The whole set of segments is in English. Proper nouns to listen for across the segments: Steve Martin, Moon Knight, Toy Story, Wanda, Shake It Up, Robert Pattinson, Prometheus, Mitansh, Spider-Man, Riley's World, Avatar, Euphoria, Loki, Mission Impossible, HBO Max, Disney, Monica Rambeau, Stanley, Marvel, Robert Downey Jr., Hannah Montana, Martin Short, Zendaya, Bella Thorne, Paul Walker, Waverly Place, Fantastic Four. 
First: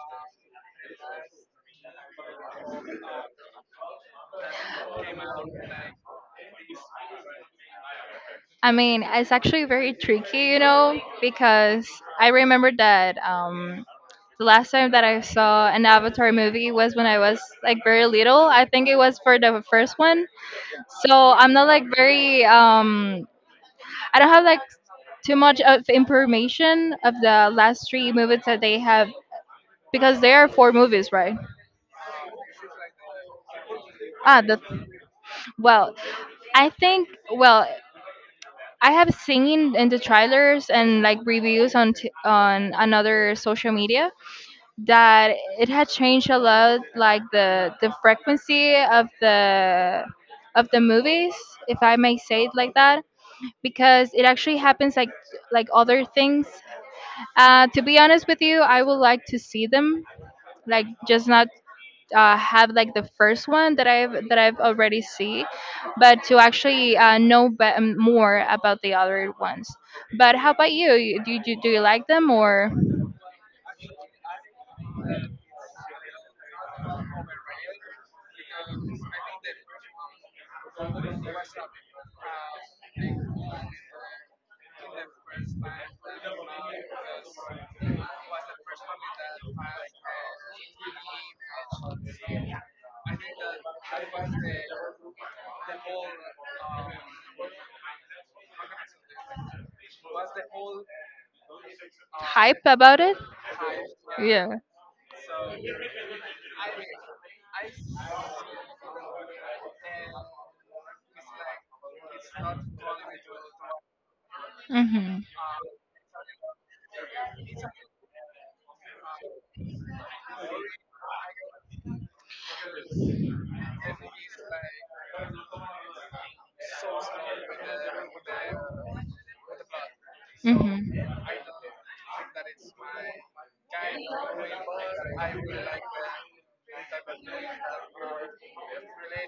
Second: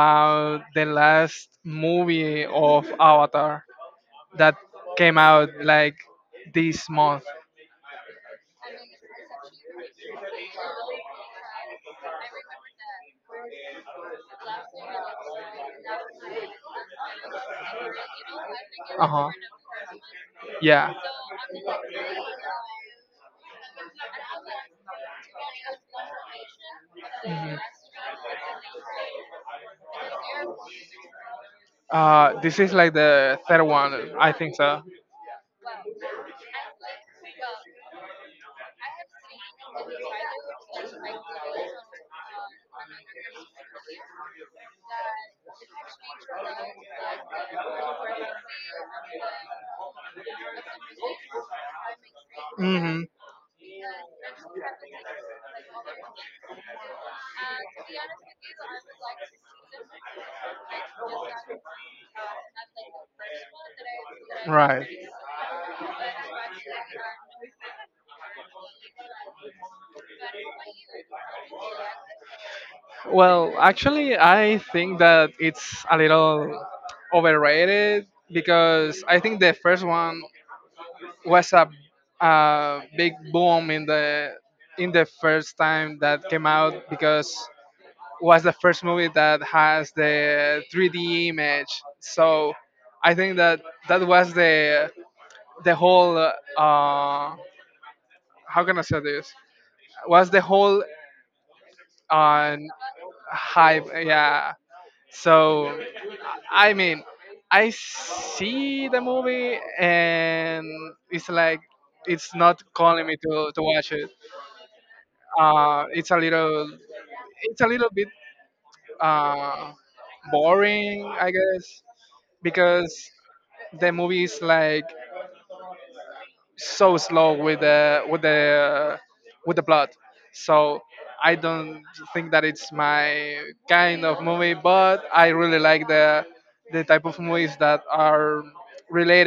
about the last movie of Avatar that came out like this month? I mean, it's actually very tricky, you know, because I remember that the last time that I saw an Avatar movie was when I was like very little. I think it Uh was huh. for the first one. Yeah. So I'm not like very, I don't have like too much of information of the Mhm. last three movies that they have because there are four movies, right? This is like the third one, I Ah, think the so. well, I think I have seen in the trailers and like reviews on on another social media that it had changed a lot, like the frequency of the movies, if I may say it like that, hmm because it actually happens like other things. To be honest with you, I would like to see them, like just not have like the first one that I've Right. already see, but to actually more about the other ones. But how about you? Do you like them or? Well, actually, I think that it's a little overrated because I think the first one was a big boom in the first time that came out because was the first movie that has the 3D image. So I think that that was the whole how can I say this was the whole uh, Hype about it? hype. Yeah. Yeah. So I mean, I see the movie and it's like it's not calling me to watch it. Hmm. It's a little it's a little bit uh, boring, I guess, because the movie is like so slow with the with the with the plot. So Mhm. I don't think that it's my kind of movie, but I really like the type of movies that are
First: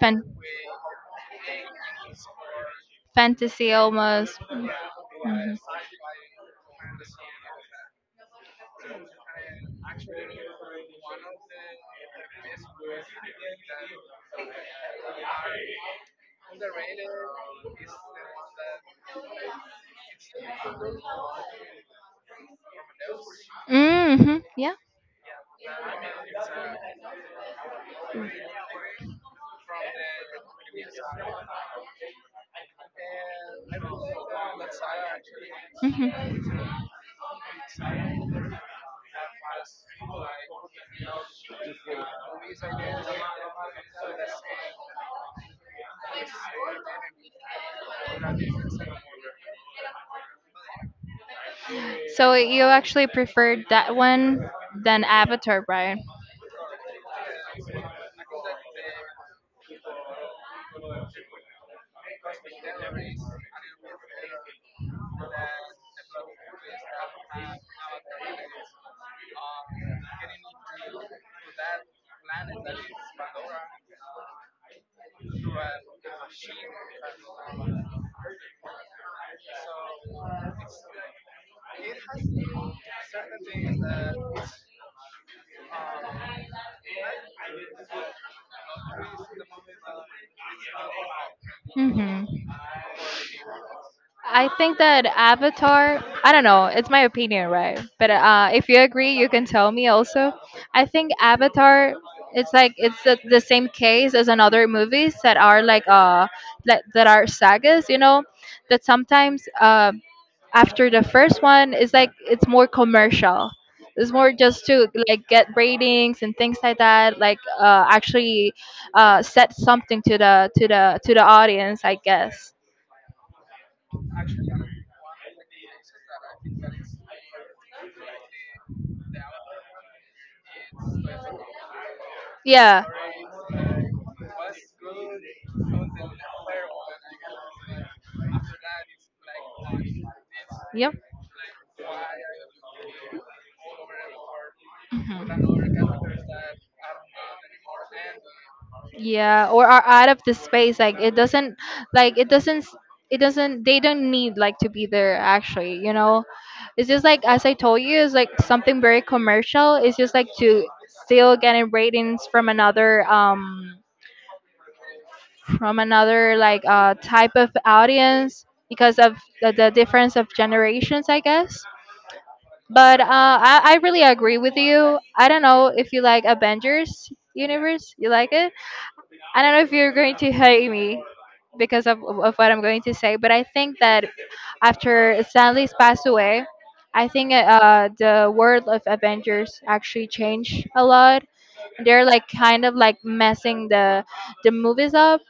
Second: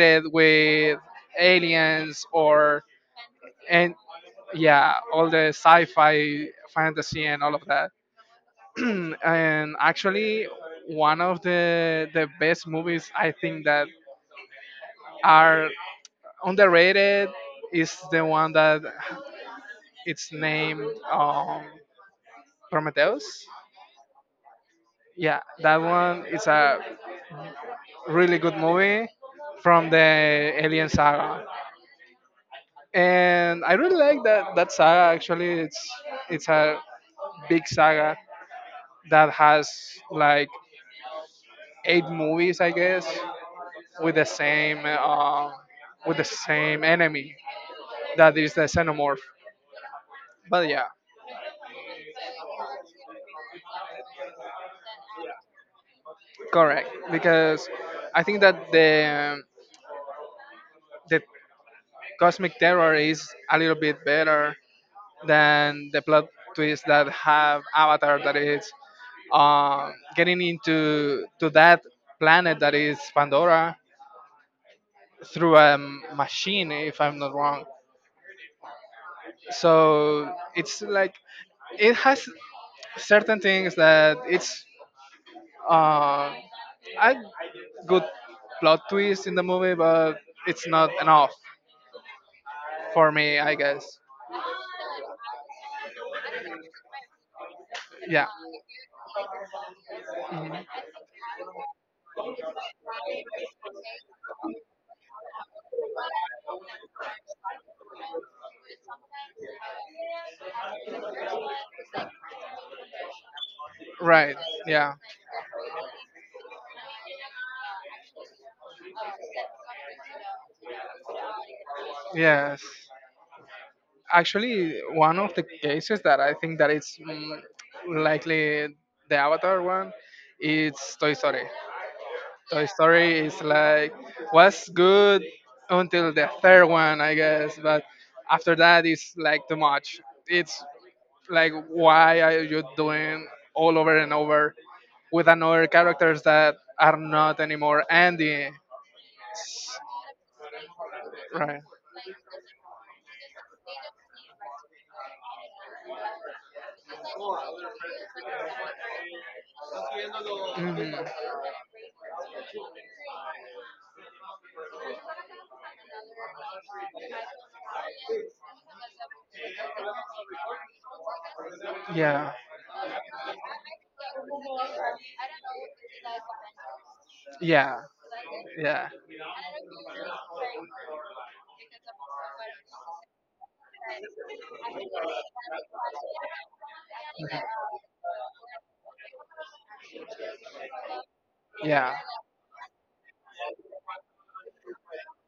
Fan- with aliens or Fantasy and almost. yeah, all the sci-fi, fantasy, and all of that. Mhm. And actually, one of the best movies I think that are underrated is the one that it's named um, Prometheus. Mm-hmm. Yeah. Yeah, that one is a really good movie from the Alien saga, and I really like that saga. Actually, Mhm. it's a big saga that has like 8 movies, I guess, with the same um, with the same enemy that is the xenomorph. But yeah, So you actually preferred that one than Avatar, right? correct because I think that the cosmic terror is a little bit better then the plot twists that have Avatar that is getting into to that planet that is Pandora through a machine, if I'm not wrong. So it's like it has certain things that it's uh, a good plot twist in the movie, but it's not enough Hmm. for me, I guess. I think that Avatar, I don't know, it's my opinion, right? But Yeah, if you agree, you can tell me also. I think Avatar, it's like it's the same case as in other movies that are like that are sagas, you know, that sometimes after the first one, it's like it's more commercial. It's more right. just to Yeah, like get ratings and things like that, like actually set something to the audience, I guess. yes. Actually one of the cases that I think that it's likely the Avatar one. It's Toy Story. Toy Yeah. Story is like was good until the third one, I guess, but after that it's like too much. It's Yep. like why are you doing all over and over with another Mhm. characters that are not anymore Andy, Yeah, or are out of the space like it doesn't right? like it doesn't it doesn't they don't need like to be there actually, you know, it's just like as I told you, it's like something very commercial. It's just like to Mhm. still getting ratings from another like type of audience because of the difference of generations, I guess. Yeah. But I really agree with you. I don't know if you like Avengers Yeah. universe. You like it? Yeah. I don't know if you're going to hate me because of what I'm going to say, but I think that after Stanley's passed away, I think the world of Avengers actually changed a lot. Yeah. They're like kind of like messing the movies up.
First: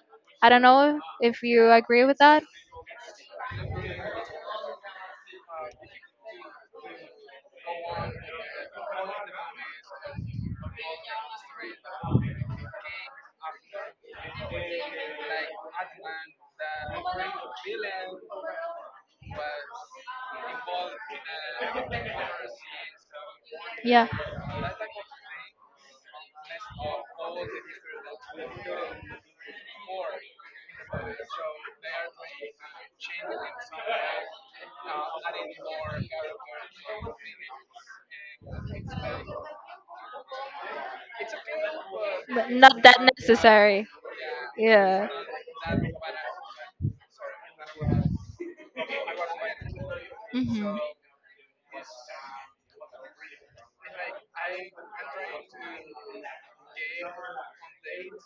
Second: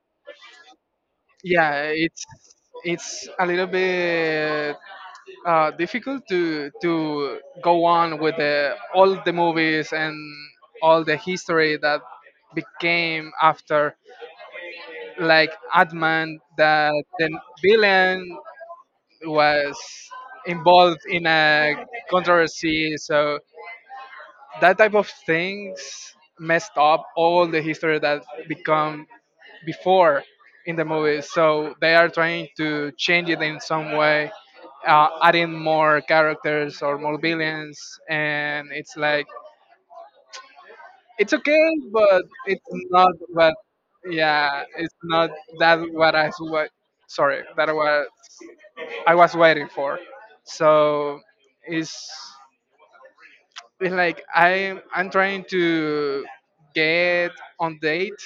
I don't know if you Yeah. agree with that. It's a little bit difficult to go on with the, all the movies and all the history that became after like Adman, that the villain was involved in a controversy. So that type of things messed up all the history that become before in the movie. So they are trying to change it in some way, adding more characters or more villains, and it's like it's okay, but But it's not that not what. necessary. Yeah, it's not that what I what. Sorry, that was I was waiting for. Hmm. So it's it's like I'm trying to get on date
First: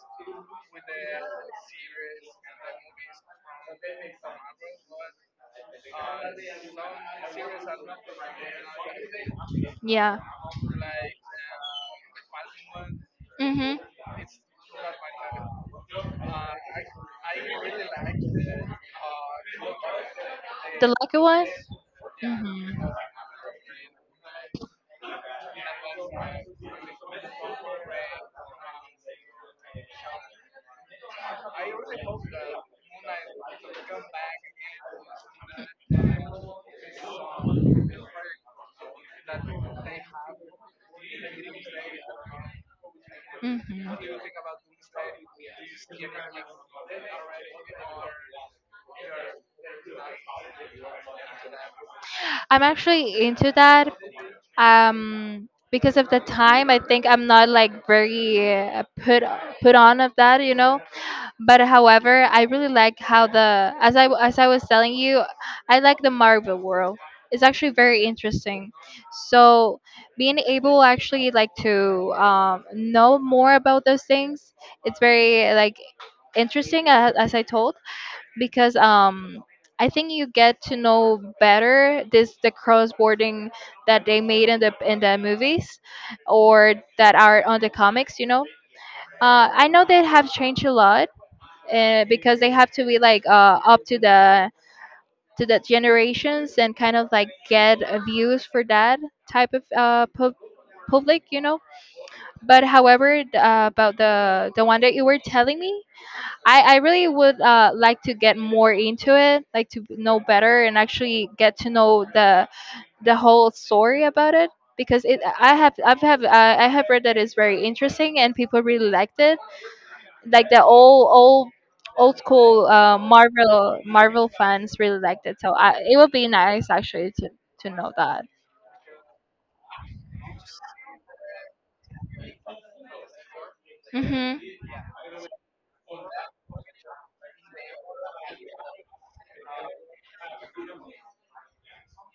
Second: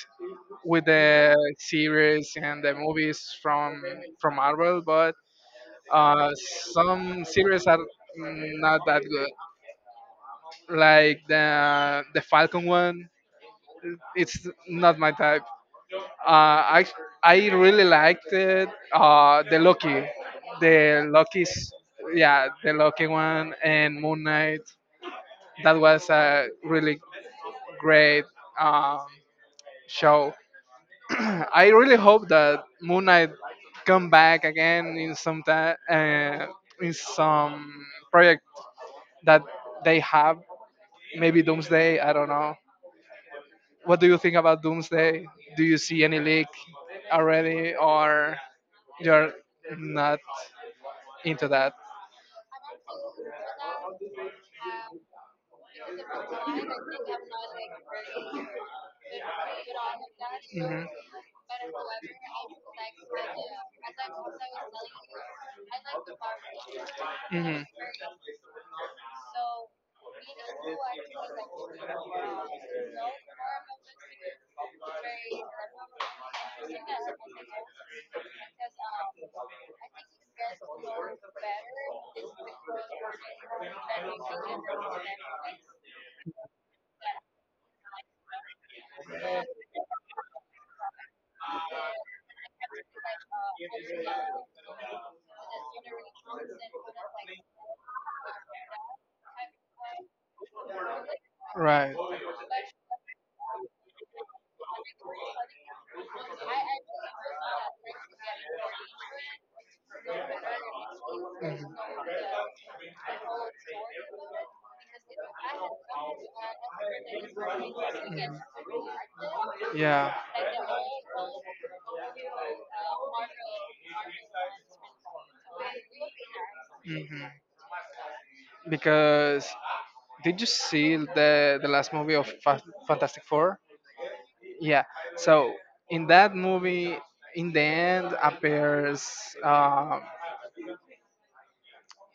with the series and the movies from Marvel, but uh, some series are not that good. Yeah. Like the Falcon one, it's not my type. Uh, I I really Hmm. liked it. The Loki, The the lucky ones? Loki's, yeah, the Loki one and Moon Knight. That was a really great um, show. I really hope that Moon Knight come back again in some time, in some project that they have. Maybe Doomsday. I don't know. Hmm. What do you Hmm. think about Doomsday? Do you see any leak already, or you're not into that? I'm actually into that, because of the time I think I'm not like very put on of that, you know. Mhm. But however, I really like how the as I was telling you, I like the Marvel world. It's actually very interesting, so being able actually like to know more about those things, it's very like interesting as I told because I think you get to know better this the cross boarding that they made in the movies or that are on the comics, you know. I know they have changed a lot because they have to be like up to the generations and kind of like get views for that type of public, you Mhm. know. Right. But however, about the one that you were telling me, I really would like to get more into it, like to know better and actually get Mhm. to know the whole story about it because it I have I've have I have read that it's very interesting and Mhm. people really liked it. Yeah. Like the old old school Marvel fans really liked it. So it would be nice actually hmm to know that. Because did you see the last movie of Fantastic Four? Mhm. Yeah. So in that movie, in the end appears. Um,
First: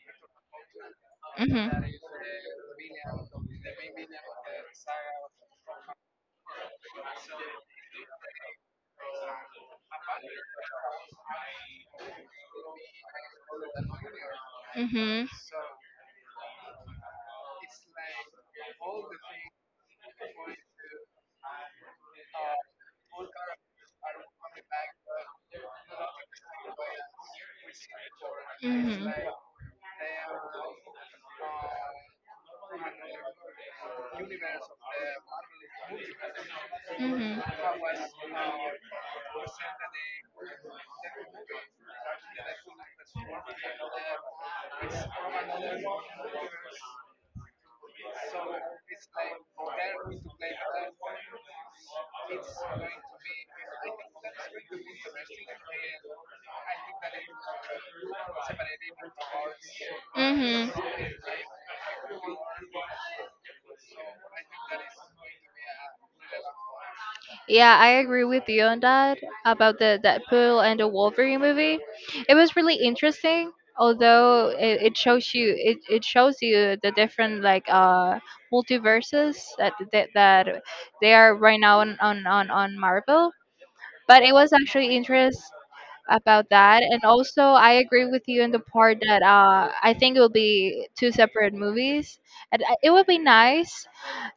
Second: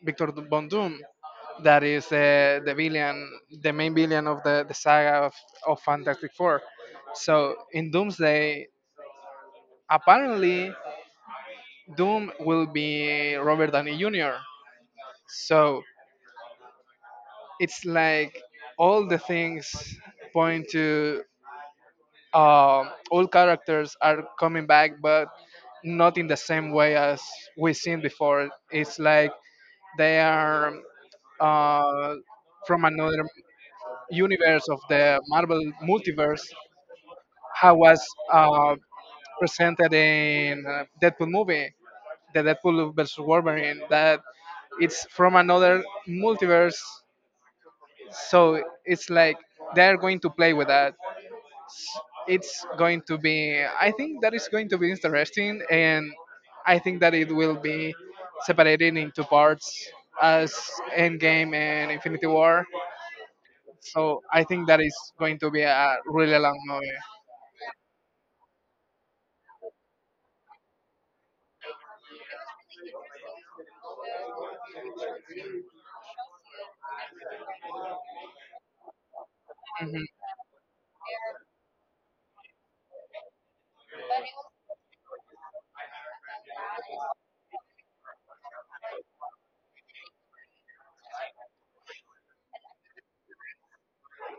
Victor Von Doom, that is the villain, the main villain of the saga of Fantastic Four. So in Doomsday, apparently Doom will be Robert Downey Jr. So it's like all the things point to uh, all characters are coming back, but not in the same way as we've seen before. It's like they are uh, from another universe of the Marvel multiverse how was uh, presented in Deadpool movie, the Deadpool versus Wolverine, that it's from another multiverse. So it's like they're going to play with that. It's going to be, I think that is going to be interesting, and I think that it will be separated into parts as Endgame and Infinity War. So I think that is going to be a really long movie. Yeah, I agree with you on that about the Deadpool and the Wolverine movie. It was really interesting, although it shows you it shows you the different like multiverses Mhm. That they are right now on Marvel. But it was actually interest about that, and also I agree with you in the part that I think it will be two separate movies, and it would be nice.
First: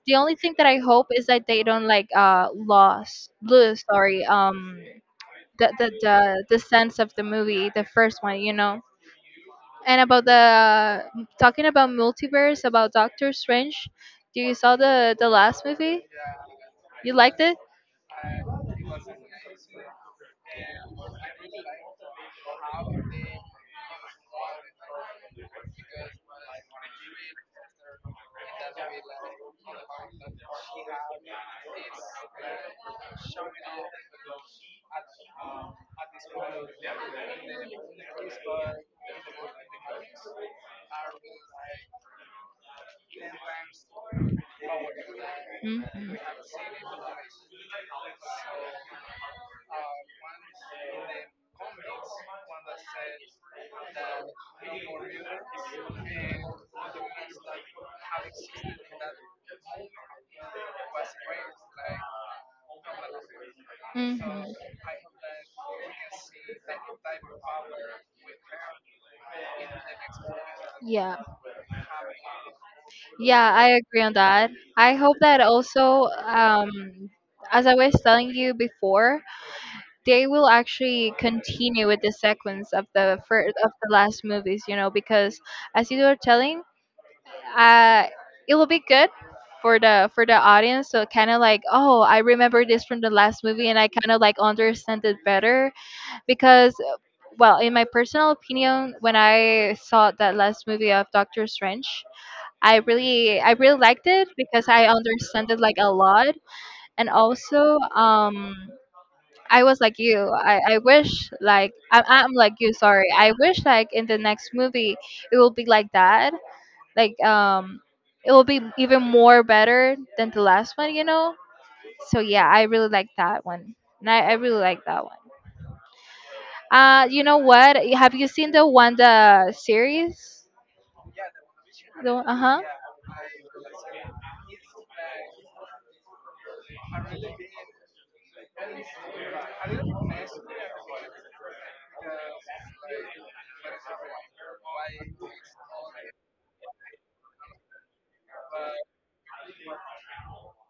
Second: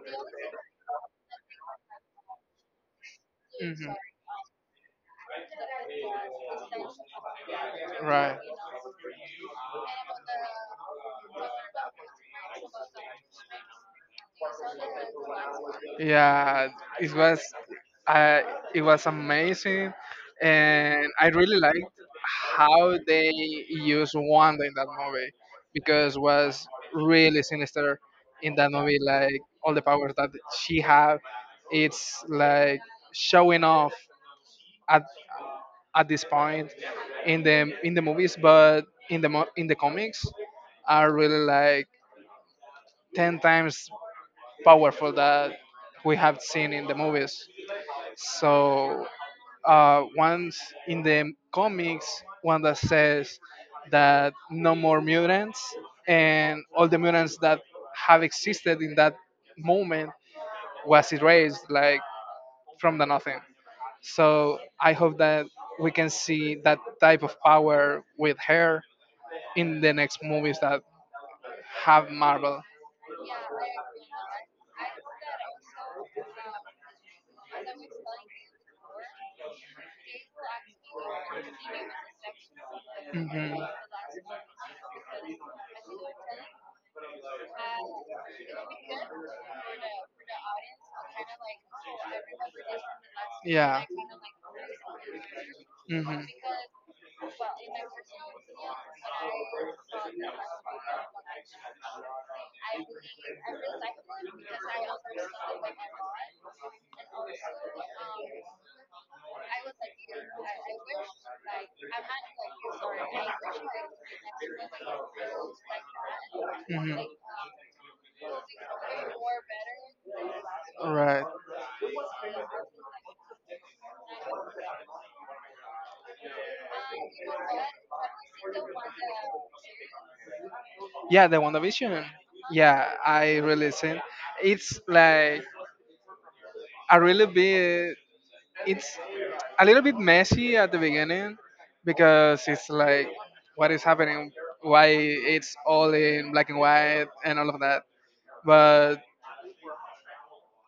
The only thing that I hope is that they don't like lost lose, Mhm. sorry, the sense of the movie the first one, you know. And about the talking about multiverse about Doctor Strange, do you saw the last movie? Yeah, You it liked was it? uh, it was amazing, and I really liked how they used Wanda in that movie because was really sinister in that movie. Like all the powers that she have, it's like showing off at at this point in the movies, but in the in the comics are really like 10 times powerful that Hmm. we have seen in the movies. So once in the comics, one that says that no more mutants, and all the mutants that have existed in that moment was erased, like from the nothing. Mhm. So I hope that we can see that type of power with her in the next movies that Yeah, have marble. yeah, I agree on that. I hope that also, as I was telling you before, they will actually continue with the sequence of the first Mhm. of the last movies, you know, because as you were telling, uh, it will be good for the audience. So kind of like, oh, I remember this from the last movie and Yeah. I kind of like understand it better. Mhm. Because well, in my personal opinion when I saw that last movie of Doctor Strange, I really liked it because I understand it like a lot. And also I was like you. I wish like I'm like you. Sorry. I wish like in the next movie it will be like that, hmm like it will be even more better than the last one, you Right. know. So yeah, I really like that one. And I really like that one. Uh, you know what, have you seen the Wanda series? Yeah, the WandaVision. Uh-huh. Yeah, I really seen. It's like a really big it's a little bit messy at the beginning because it's like what is happening, why it's all in black and white and all of that, but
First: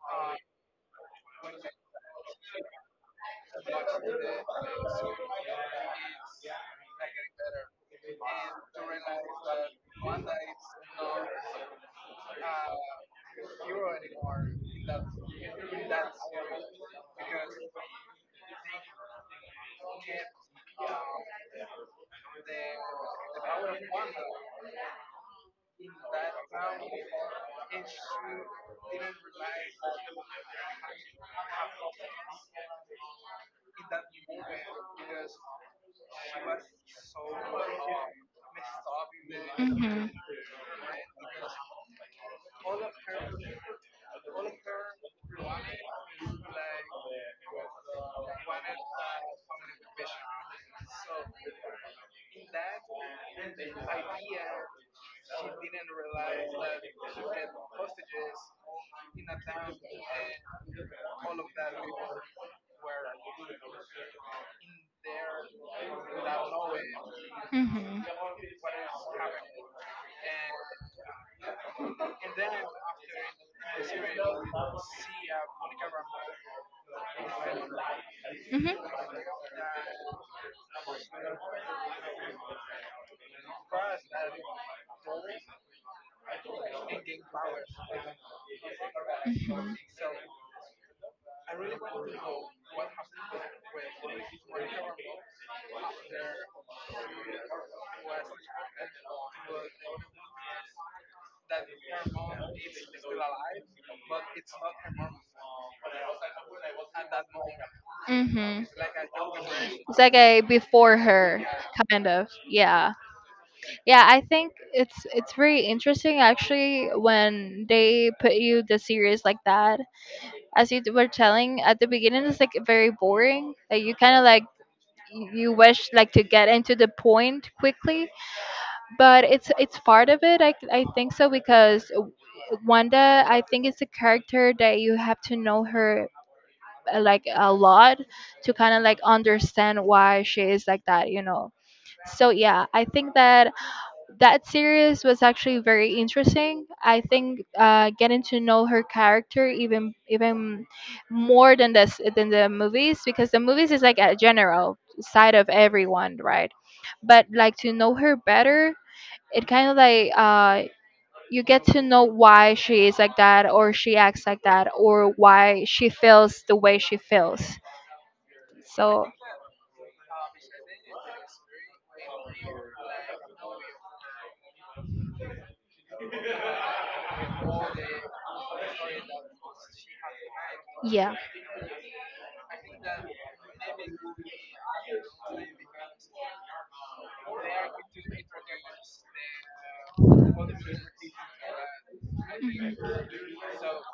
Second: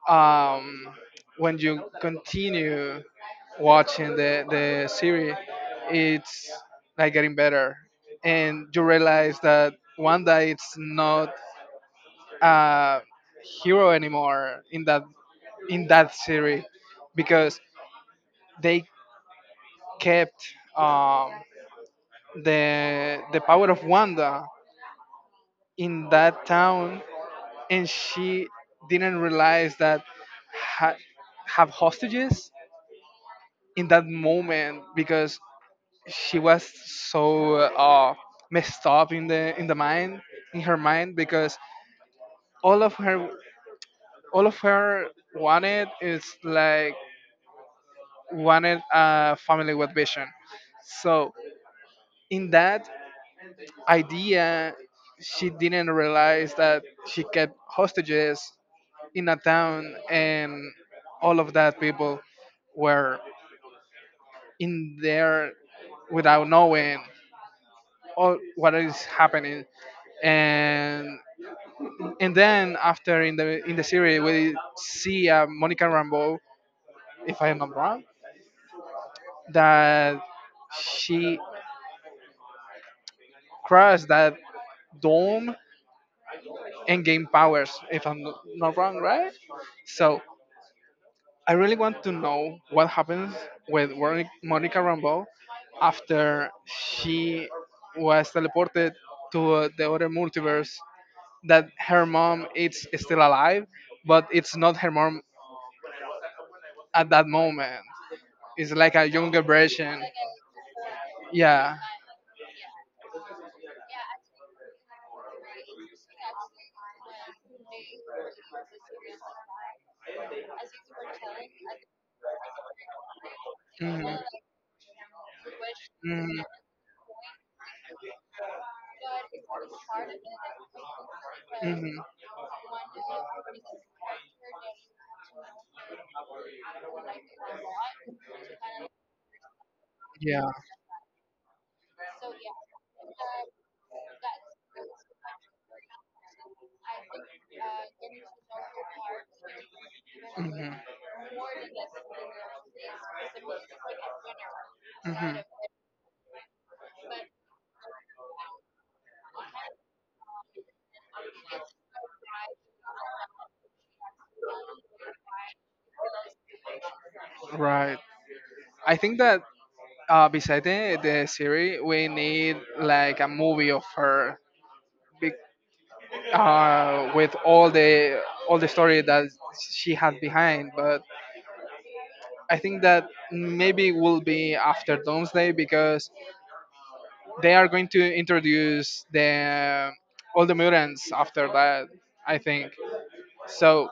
um when you continue watching the series, it's like getting better and you realize that That one one day it's night, not a you hero are in anymore love. That's in that series because because they the kept um the power power of of one. Wanda in That that power town, and is she you. didn't realize that ha- have hostages in that moment because she was so messed up in the in Mhm. the Mhm. mind in her mind because all of her all of her wanted is like wanted a family with vision, so in that idea she didn't realize that she kept hostages in a town and all of that people were in there without knowing Mhm. Mhm. all what is happening. and and then after in the series we see Monica Rambeau, if I am not wrong, that she crossed that dome and gained powers, if I'm not wrong, right? So I really want to know what happens with Monica Rambeau after she was teleported to the other multiverse. That her mom is still alive, but it's not her mom at that moment. Mhm. It's like a younger It's version. like a before her Yeah. kind of. Yeah. Yeah, I think it's very interesting actually when they put you the series like that. As you were telling at the beginning, it's like very boring. Like you kind Mhm. of like you wish like to Mhm. get into the point quickly, but it's part of it. I think so because hmm Wanda, I think it's a character that you have to know her like a lot to kind of like understand why she Yeah. is like that, you know. So hmm yeah, I think that that series was actually very interesting. I think getting to know her character even even hmm more than this than the movies because the movies is like a general side of everyone, right? But like to know her better, it kind of like you get to know why she is like that, or she acts like that, or why she feels the way she feels. Right. I So think that beside the series, we need like a movie of her. With all the story that she had behind. But I think that maybe will be after Doomsday because they are going to introduce the all the mutants after that. I think so.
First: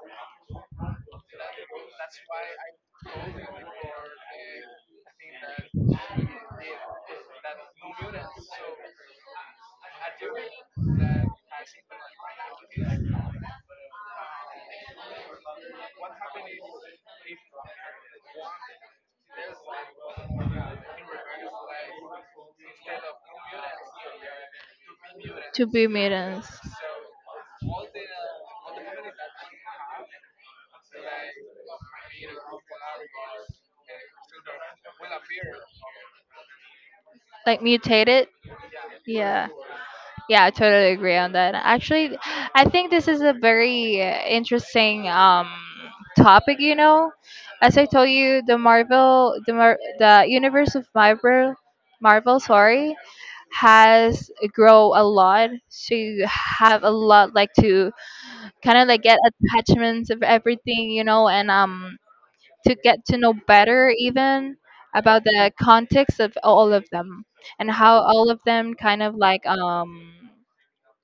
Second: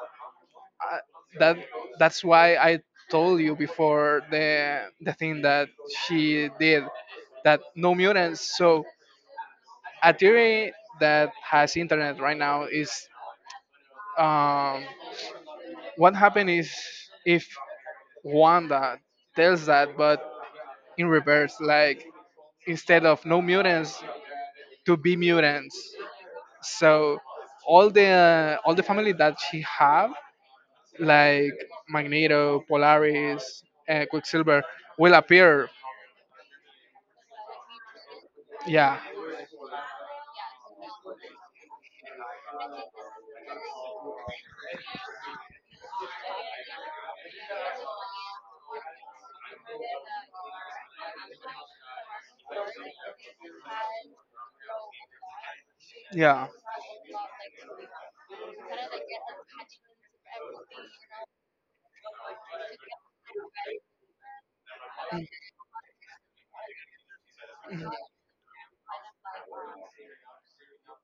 Uh, that that's why I told you before the thing that she did that no mutants. So a theory that has internet right now is um, what happened is if Wanda tells that, but in reverse, like instead of no mutants to be to mutants. be maidens. So all the family that she have, like Magneto, Polaris, Quicksilver, will appear. Like mutate it, Yeah, yeah. Yeah, I totally agree on that. Actually, I think this is a very interesting topic, you know. As I told you, the the universe of sorry, has grow a lot. So you yeah, have a lot like to kind of like get attachments of everything, you know, and to get to know better even about Mm, the context of all of them and mm, how all of them kind of like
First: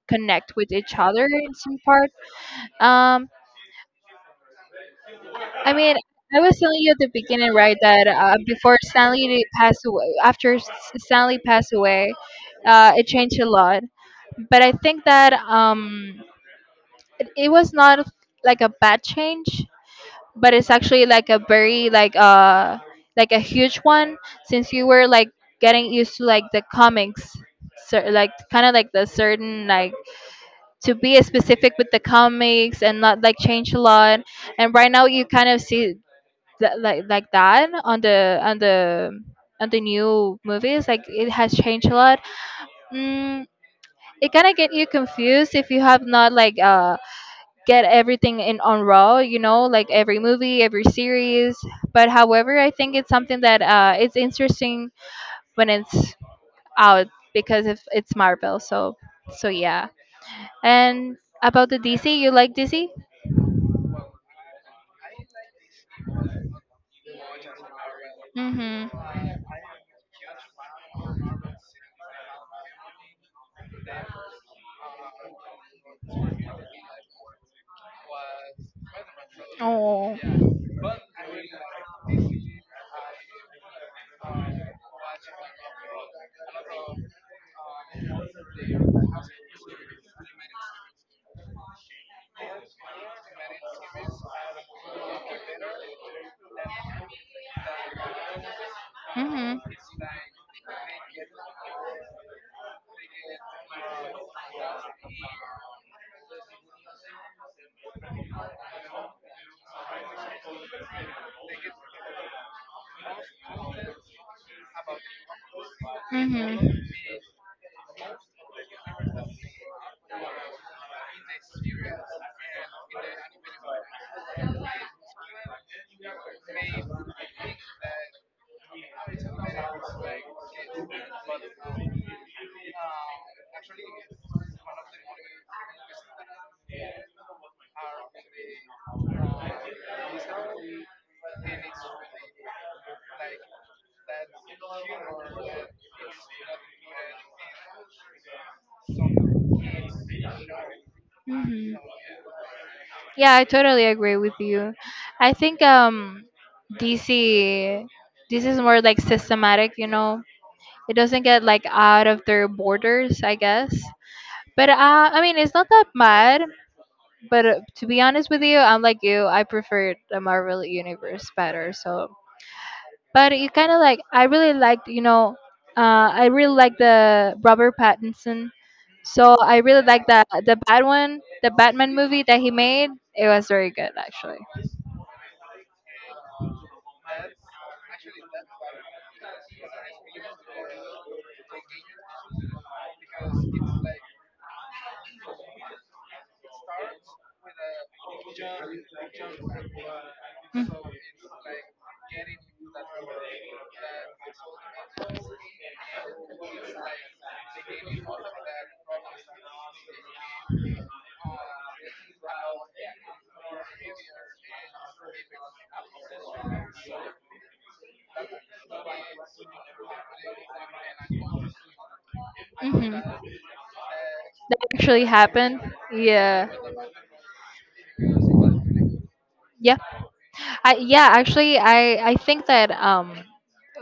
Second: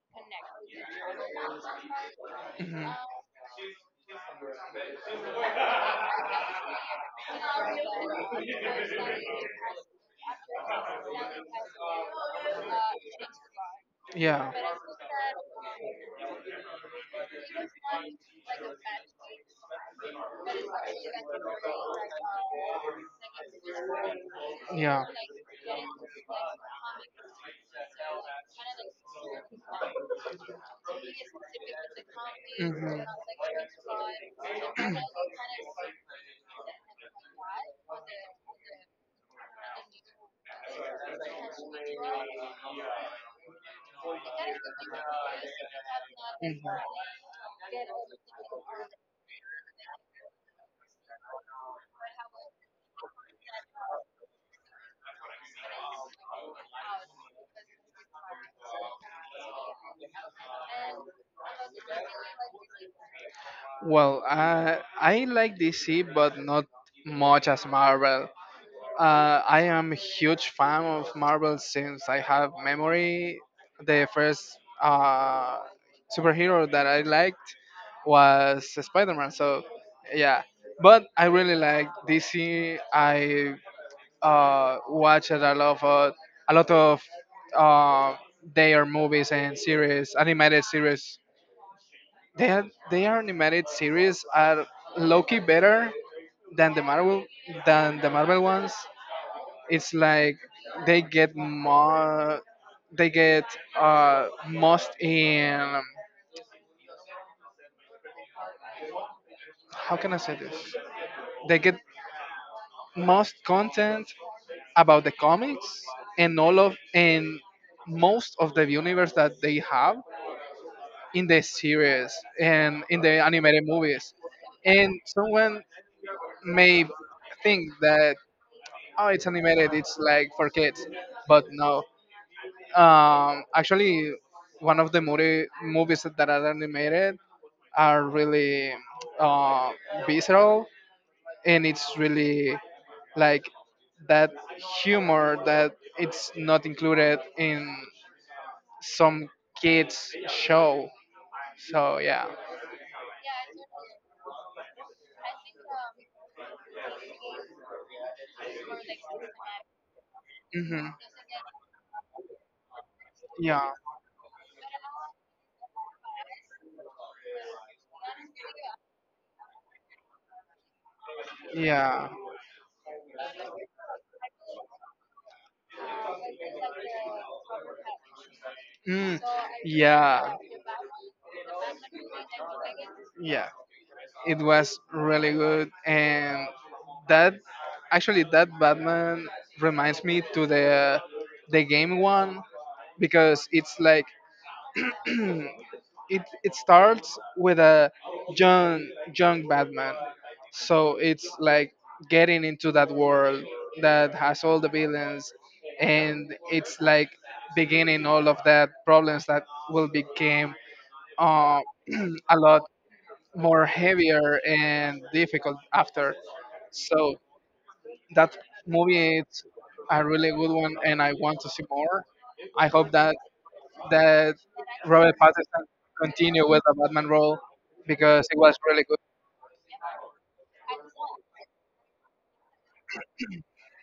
connect with each other in some part. Um, I mean, I was telling you at the beginning, right, that before Stanley passed away, after Stanley passed away, it changed a lot. yeah, But I think that it was not like a bad change. But it's actually like a very like a huge one since you Yeah. were like getting used to like the comics cer like kind of like the certain like to be specific with the comics hmm and not like change a lot. And right now you kind of see that like that on the on the on the new movies, like it has changed a lot. Mm, it kind of get you confused if you have not like get everything in on raw, you know, like every movie every series. But however, I think it's something that it's interesting when it's out because if it's Marvel, so so yeah. And about the DC, you like DC? Well, I like DC, but not much as Marvel. Mm-hmm. I am a huge fan of Marvel since I have memory. The first uh, superhero that I liked was Spider-Man. So Oh. yeah, but I really like DC. I Watched a lot of uh, their movies and series, animated series. They are, their animated series are low-key better than the Marvel than the Marvel ones. It's like they get more they get most in how can I say this, they get most content about the comics and all of and most of the universe that they have in the series and in the animated movies. And someone may think that, oh it's animated it's like for kids, but no. Actually, one of the movies that are animated are really uh, visceral, and it's really like that humor that it's not included in some kids show. Hmm. So yeah. Yeah, I totally agree with you. I think DC this is more like systematic, you know. hmm It doesn't get like out of their borders, I Yeah. guess. But I mean, it's not that bad. But to be honest with you, I'm like you. I prefer the Marvel universe better. Yeah. So, but you kind of like I really liked, you know, I really like the Robert Pattinson. Mm. So I really like Yeah. The Batman movie that he made. It Yeah. was very good, It actually. was really good, and that actually that batman reminds me to the game one because it's like it it starts with a young young batman so it's like getting into that world that has all the villains. And it's like beginning all of that problems that will become uh, a lot more heavier and difficult after. So that movie is a really good one, and I want to see more. I hope Hmm. that that That actually Robert happened. Pattinson continue Yeah. with the Batman role because it was really good. Yep. I yeah, actually, I think that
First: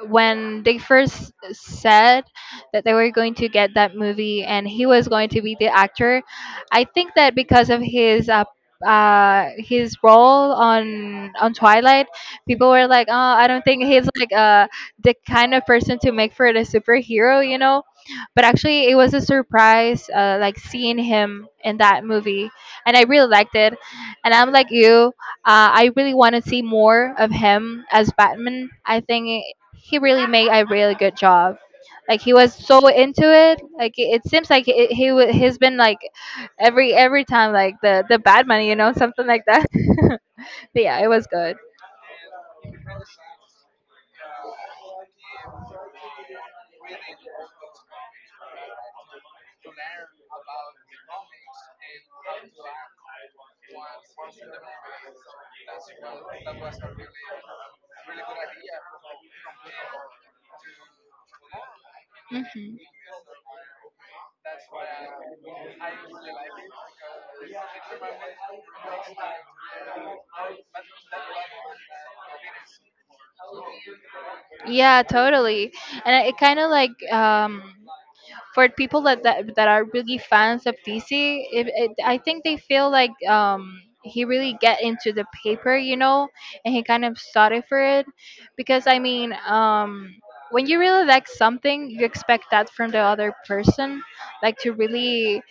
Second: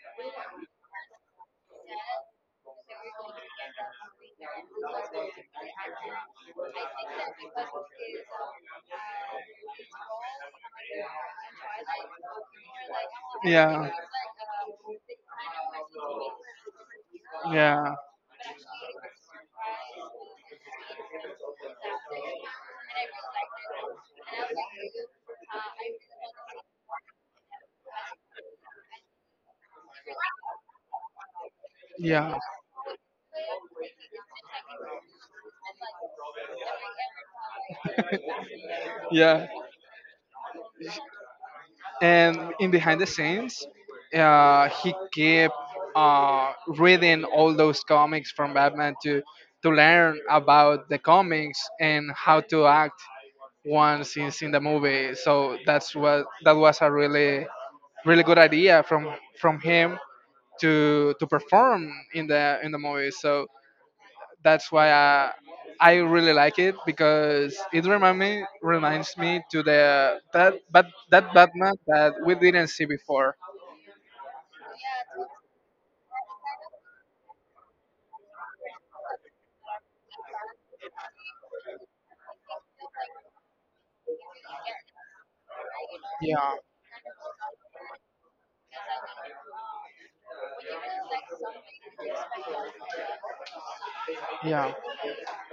when they first said that they were going to get that movie and he was going to be the actor, I think that because of his his role on Twilight, people were like, oh, I don't think Yeah, he's like the kind of person to make for the superhero. yeah, But actually, it was a surprise, like seeing him in that movie, and I really liked it. And I'm like you, I really want to see more of him as Batman. I think he really made a really good job. Like yeah. he was so into it. Like it seems like it, he's been like every time like the the Batman, something like Yeah, that. But yeah, it was good. and in behind the scenes he kept uh, reading all those comics from batman to learn about the comics and how to act once he's in the movie, so that was a really really good idea from him to perform in the Hmm. movie. So that's why I really like it because it reminds me to the that Batman that we didn't see before. Yeah, totally. And it kind of like for people that are really fans of DC, I think they feel like he really get into the paper, Yeah. and he kind of started for it, because I mean, when you really like something, you expect that from the other person, like Yeah. to really,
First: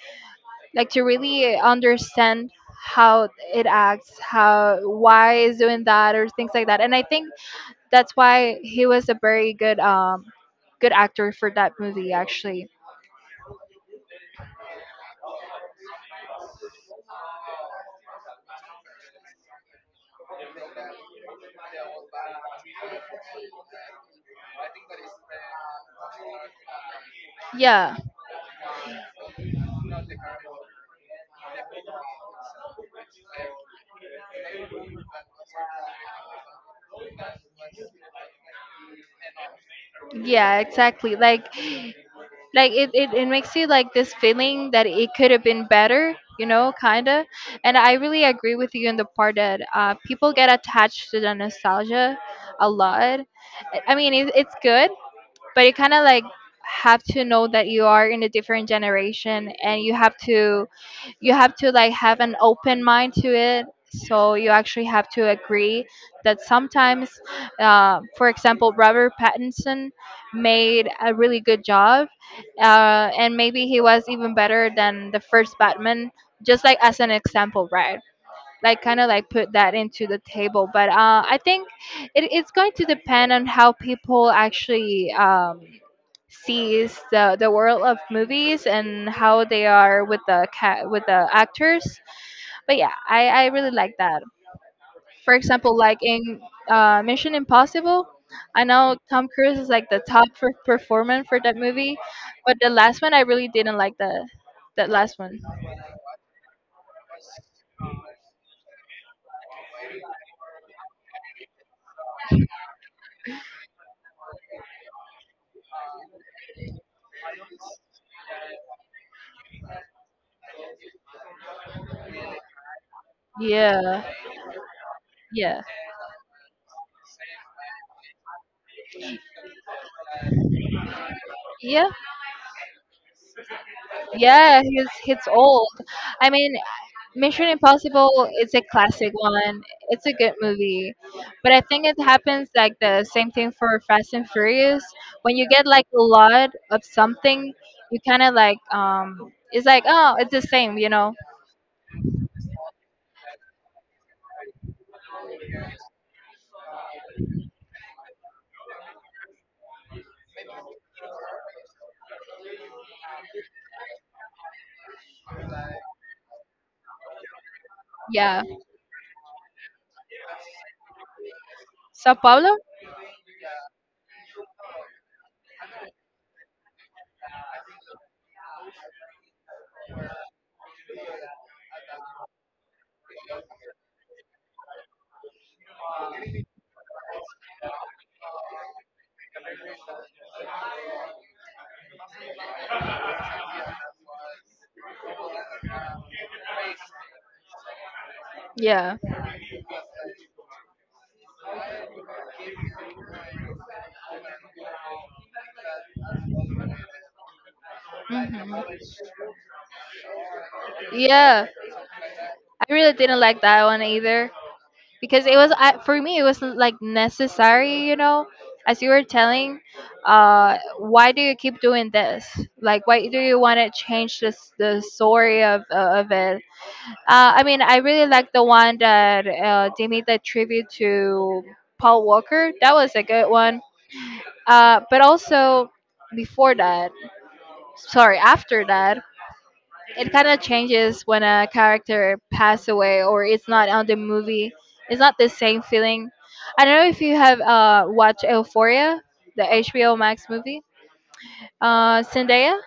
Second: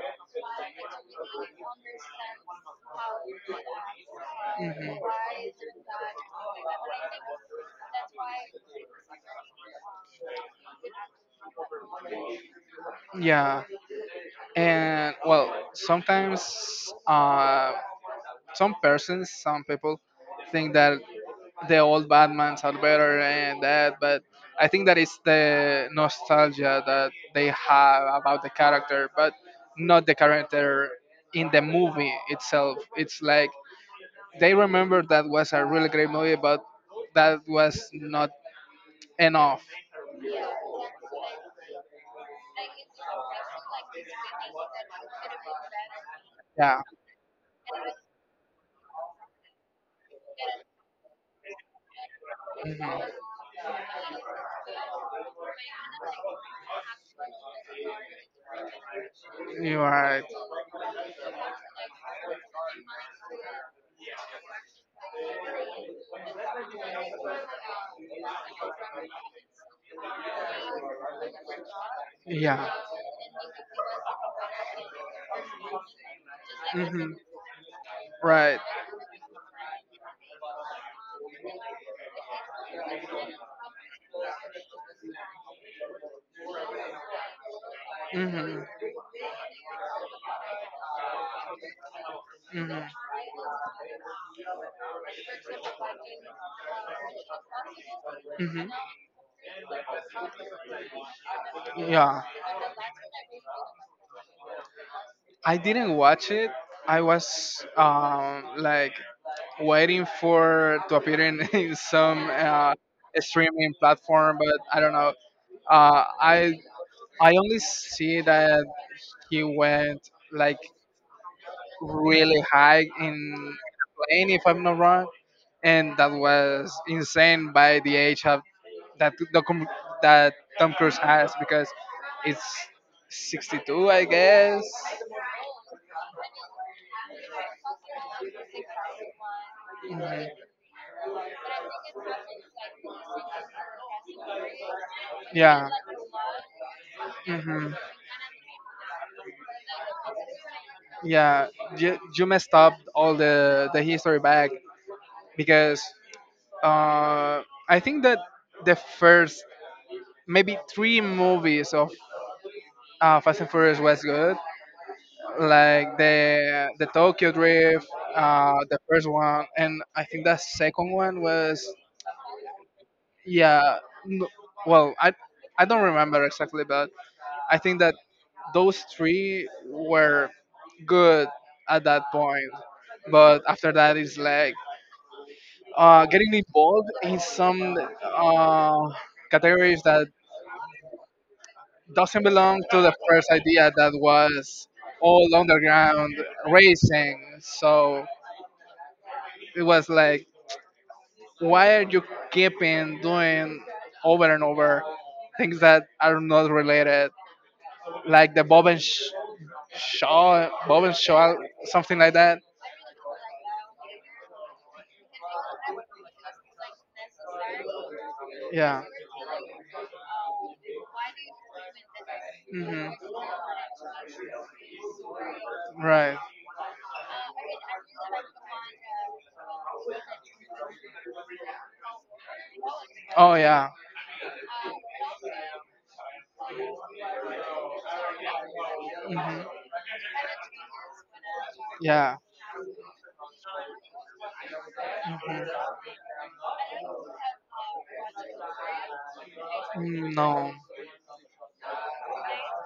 like to really understand how it acts, how why is doing that or things like that, and I think that's why he was a very good good actor for that movie actually. Yeah. And well, sometimes some people think that the old Batmans are better and that, but I think that it's the nostalgia that they Yeah. have about the character, but not the character in the movie itself. It's like they remember that was a really great movie, but that was not enough. Yeah, exactly. Like it makes you like this feeling that it could have been better, Yeah, kinda. And I really agree with you in the part that people get attached to the nostalgia a lot. hmm I mean, it's good, but you kind of like have to know that you are in a different generation you're and right. You have to like have an open mind to it so you actually have to agree that sometimes for example Robert Pattinson made a really good job Yeah, and maybe he was even better than the first Batman just like as an hmm example right right. like kind of like put that into the table but I think it's going to depend on how people actually sees the world of hmm movies and how they are with the cat with the actors but hmm yeah I really like that for example like in Mission Impossible I hmm know Tom Cruise is like the performer for that movie Yeah. but the last one I really didn't like the that last one. I didn't watch it. I was like waiting for to appear in, in some streaming platform, but I don't know. Uh, I I only see that he went like really high in Yeah, a plane, if I'm not wrong, yeah, and that was insane by the age of that the, com- that Tom Cruise has because yeah. it's 62, I Yeah, guess. He's old. I mean, Mission Impossible is a classic one. Mhm. It's a good movie. But I think it happens like the same thing for Fast and Furious. When you get Yeah. like a lot of something, hmm you kind of like it's like, oh, it's the same, you know. Yeah, you messed up all the history back because Uh, I think that the first maybe three movies of Fast and Furious was good, like the Tokyo Drift, Yeah. The first one, and I think the second one was Sao Paulo? yeah. No, well, I don't remember exactly, but I think that those three were good at that point. But after that, it's like getting involved in some uh, categories that doesn't belong to the first idea that was all underground racing. So Yeah. it was like, why are you keeping doing over and over things that are not related, like the Hmm. Shaw, Bob and Shaw, Yeah. something like that? I really didn't like that one either, because it was I, for me it was like necessary you know as Yeah. you were telling why do you keep doing this like hmm why do you want to change this the story of Right. it. uh I mean I really like the one that they made the tribute to Paul Walker, that was a good Oh one. yeah. But also before that, sorry, after that, hmm it kind of changes when a Yeah. character pass away or it's not on the movie. It's not the same hmm feeling. I don't know if you have watched Euphoria, the HBO Max No. movie. Zendaya,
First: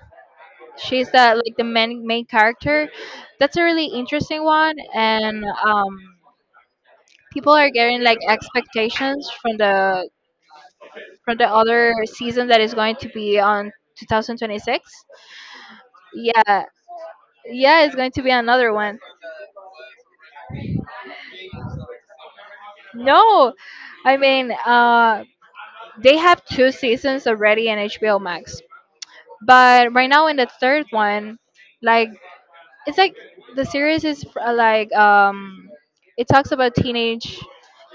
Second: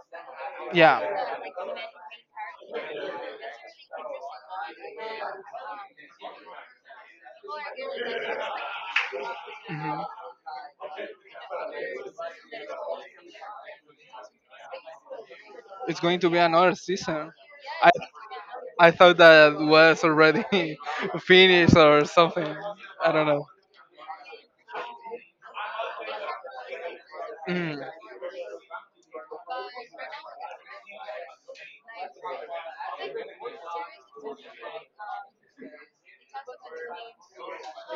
Yeah. she's the like the main character. That's a really interesting one, and people are getting like expectations hmm from the other season that is going to be on 2026. It's going to be Yeah, another season. yeah, I it's going to be another I one. thought that was already finished or something. I don't know. No, I mean, they have two seasons already in Mm. HBO Max, but right now in the third one, like it's like the series is like it talks about teenage,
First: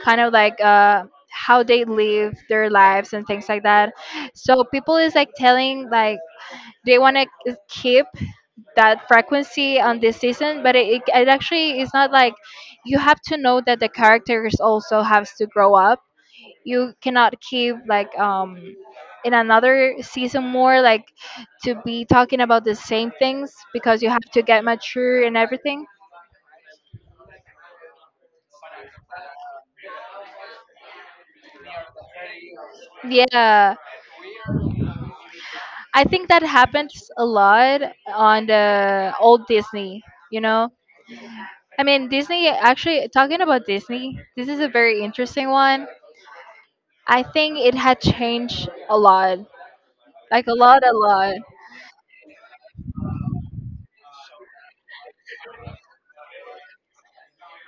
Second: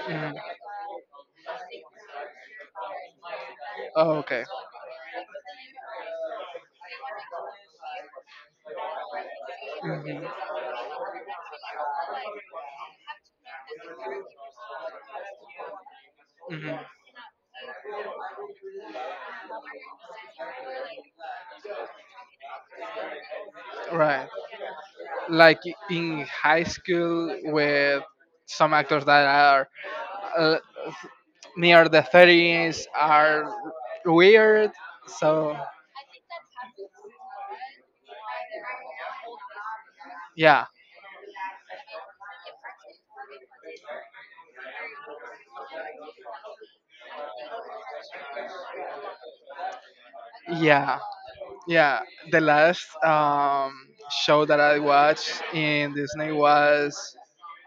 kind Mm. of like how they live their lives and things like that. Oh, okay. So people is like telling like they want to keep that frequency on this Mhm. season, but it it actually is not like you have to know that the characters also has to grow up. Mhm. You cannot keep like in another season more like to be talking about the same things because you have Right. to get mature and Like everything. in high school with some actors that are uh, near the 30s are Yeah, weird, so I think that happens a lot on the old Disney, you yeah, know. I mean Disney, actually talking about Disney, this is a very interesting one. I think it had changed a lot, like a lot a yeah, lot. yeah, the last show that I watched in disney was,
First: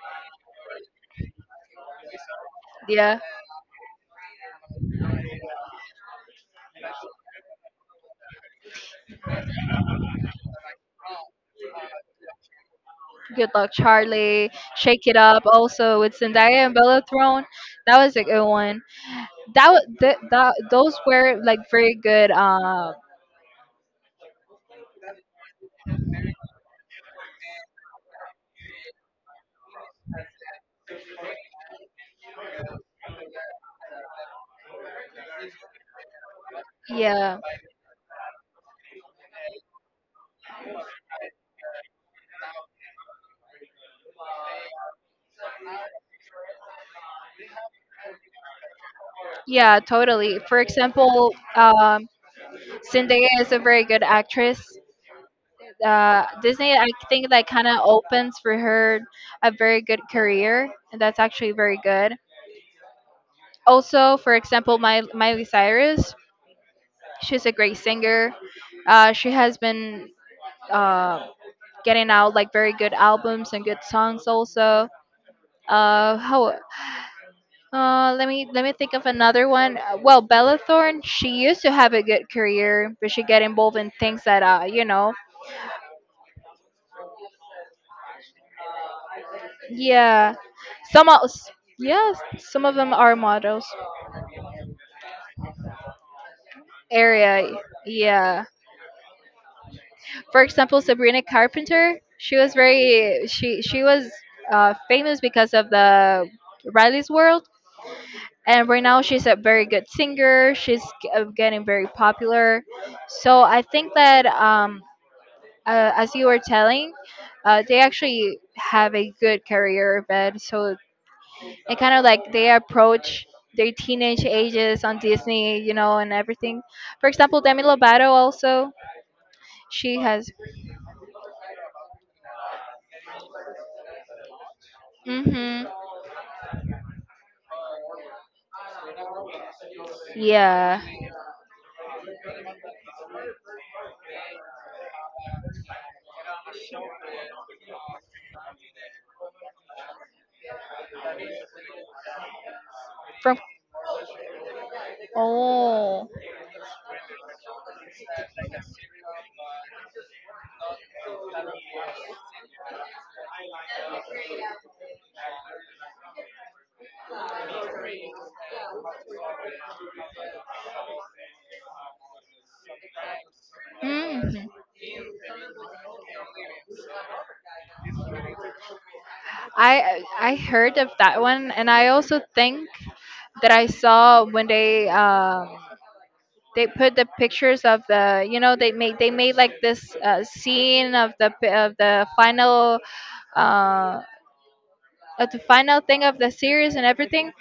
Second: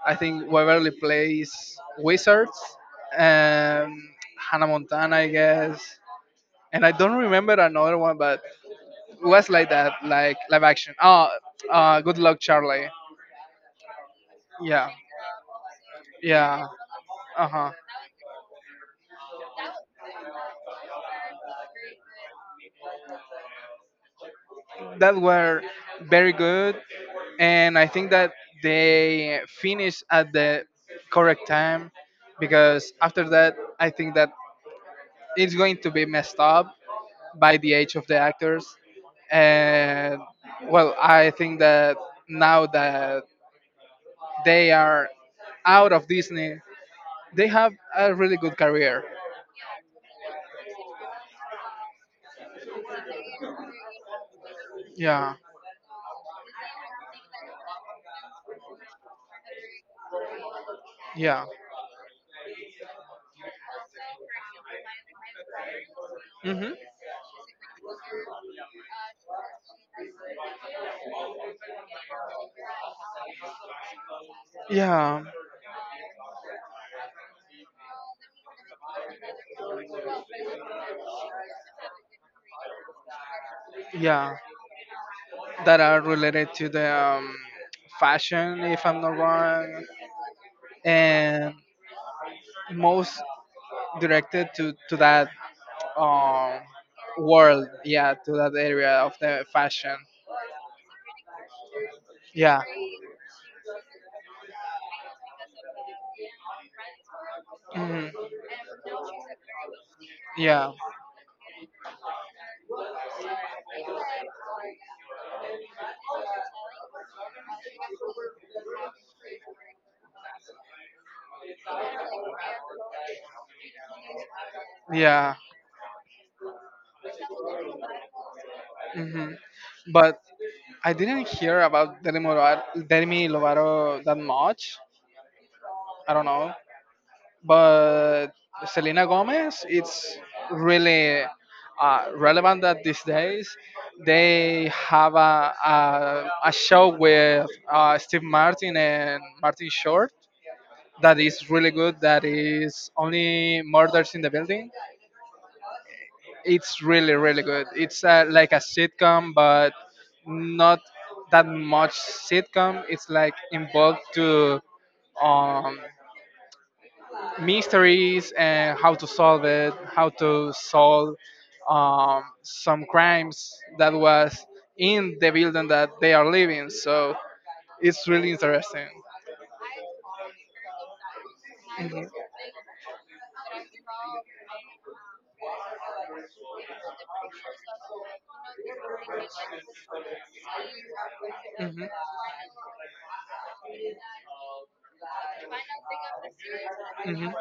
I think, waverly place wizards Yeah. and hannah montana, I guess, and I don't remember another one, but it was like that, like live action, oh, good luck charlie, Good Luck Charlie, yeah. Shake It Up, also with Yeah. Zendaya and Bella Thorne. Uh huh. That was a good one. That those were like very good. That were very good, and I think that they finished at the correct time because after that, I think that it's going to be messed up Yeah, by the age of the actors, and well, I think that now that they are out of Disney, they have a really good career. yeah, totally. For example, Zendaya is a very good actress. Yeah. Disney, I think that kind of opens for her a very good career, and that's Yeah. actually very good. Also, for example, my Miley Cyrus, Mhm. she's a great singer. She has been. Um, Getting out like very good albums and good songs also. Yeah. How? Let me let me think of another one. Well, Bella Thorne, she used to have a good career, but she got involved in things Yeah. that you know, That are related to the fashion, if I'm not wrong, yeah, some of and yes, some of them are most models directed to that um, area. world, yeah, to Yeah, that area of the fashion, for example, Sabrina Carpenter, she was yeah, very she was famous because of the Riley's World, hmm and right now she's a very good singer, yeah, getting very popular, so I think that as you were telling, they actually have a good career but so it kind of like they approach their teenage ages on yeah. Disney, you know, and everything. For example, Demi Lovato also, hmm she But has. I didn't hear about Demi Lovato that much. Hmm. I don't know. But Selena Gomez, it's Yeah. really relevant that these days they have a show with Steve Martin and Martin Short that is really good. That is From. only Murders in the Building. Oh. It's really really good. It's like a sitcom, but not that much sitcom. It's like involved to um, mysteries and how to solve it, how to solve some crimes that was Mm. in the building that they are living. So it's really interesting. I heard of that one, and I Mhm. also think that I saw when they put the pictures of the you know they made like this scene of uh of the final thing of the series and Mhm. everything,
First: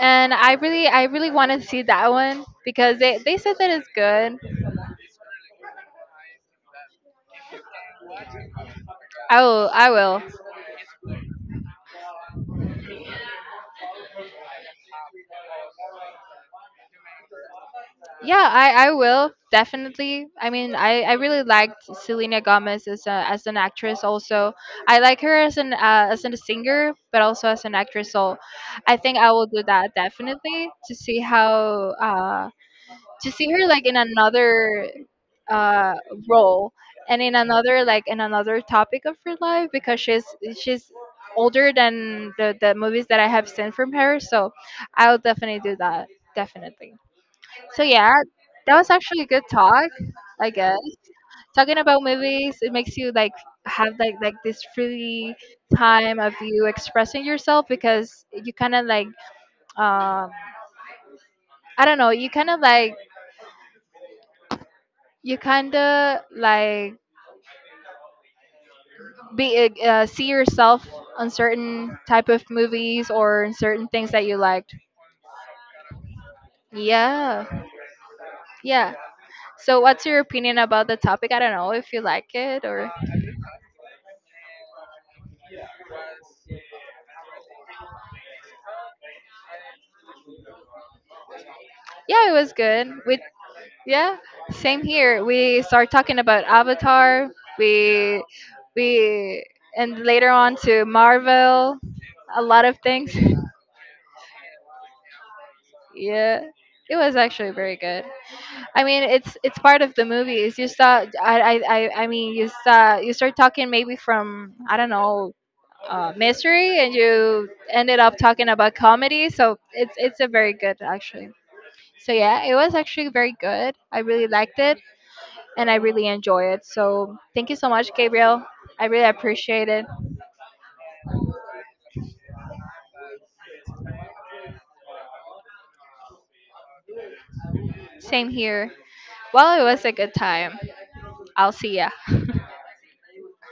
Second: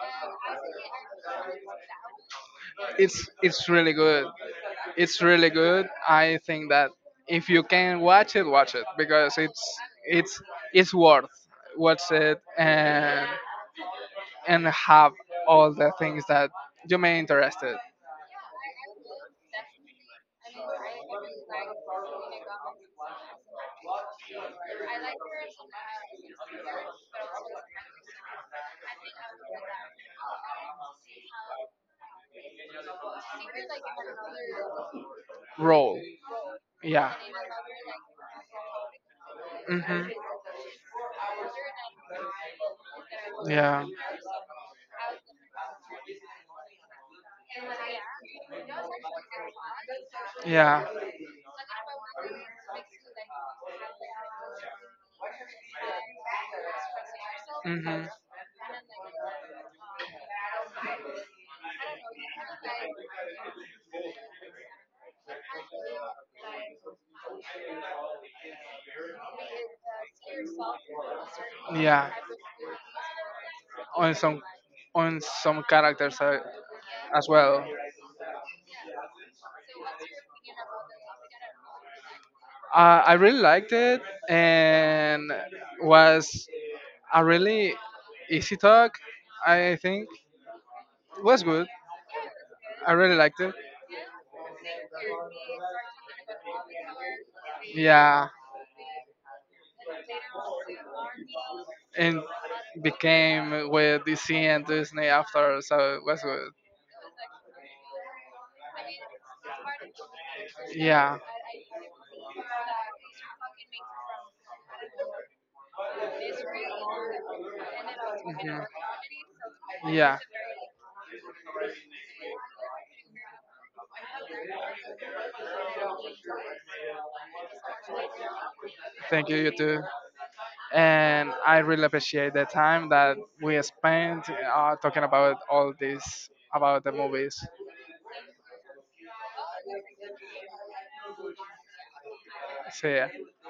and I really want to see that one Mhm. because It's they said it's that it's really good. good. It's really good. I think that if you can watch it because Oh, I will. it's it's worth watch it and have all the things that you may interested. Yeah, I will definitely. I mean, I really liked Selena Gomez as as an actress. Also, I like her as an as a singer, but also as an actress. So, I think I will do that definitely to see how to see her like in another uh Roll, role yeah. and in another like in another topic of her life because hmm she's older than the movies that I have seen Yeah. from her. So, I'll definitely do that. Definitely. So yeah, that was actually a good talk, I guess. Yeah. Talking about movies, it makes you like have like this free time of you expressing yourself Mhm. because you kind of like um I don't know, you kind of like be see yourself on certain Yeah. type of movies or in certain things On that you some liked. on some characters as Yeah. well. Yeah. So what's your opinion about the topic? I don't know if you like it or. I really liked it and was a really easy talk, I think. It was good. Yeah, it was good. I really We. liked it. Yeah, same here. We start talking about Avatar. We Yeah, we and later on to Marvel, and a lot of things. became with DC and Disney after, so it was Yeah, good. it was actually very good. I mean, it's part of the movies. You start. Yeah. I mean, you start talking maybe from I don't know mystery, and you ended up talking Mhm. about comedy. So it's Yeah. a very good actually. So yeah, it was actually very good. I really liked it, and I really enjoy it. So thank you so much, Gabriel. I really Thank you, you appreciate too. it. And I really appreciate the time that we spent talking about all this about the movies. Same here. Well, it was a good time. I'll see ya. See ya.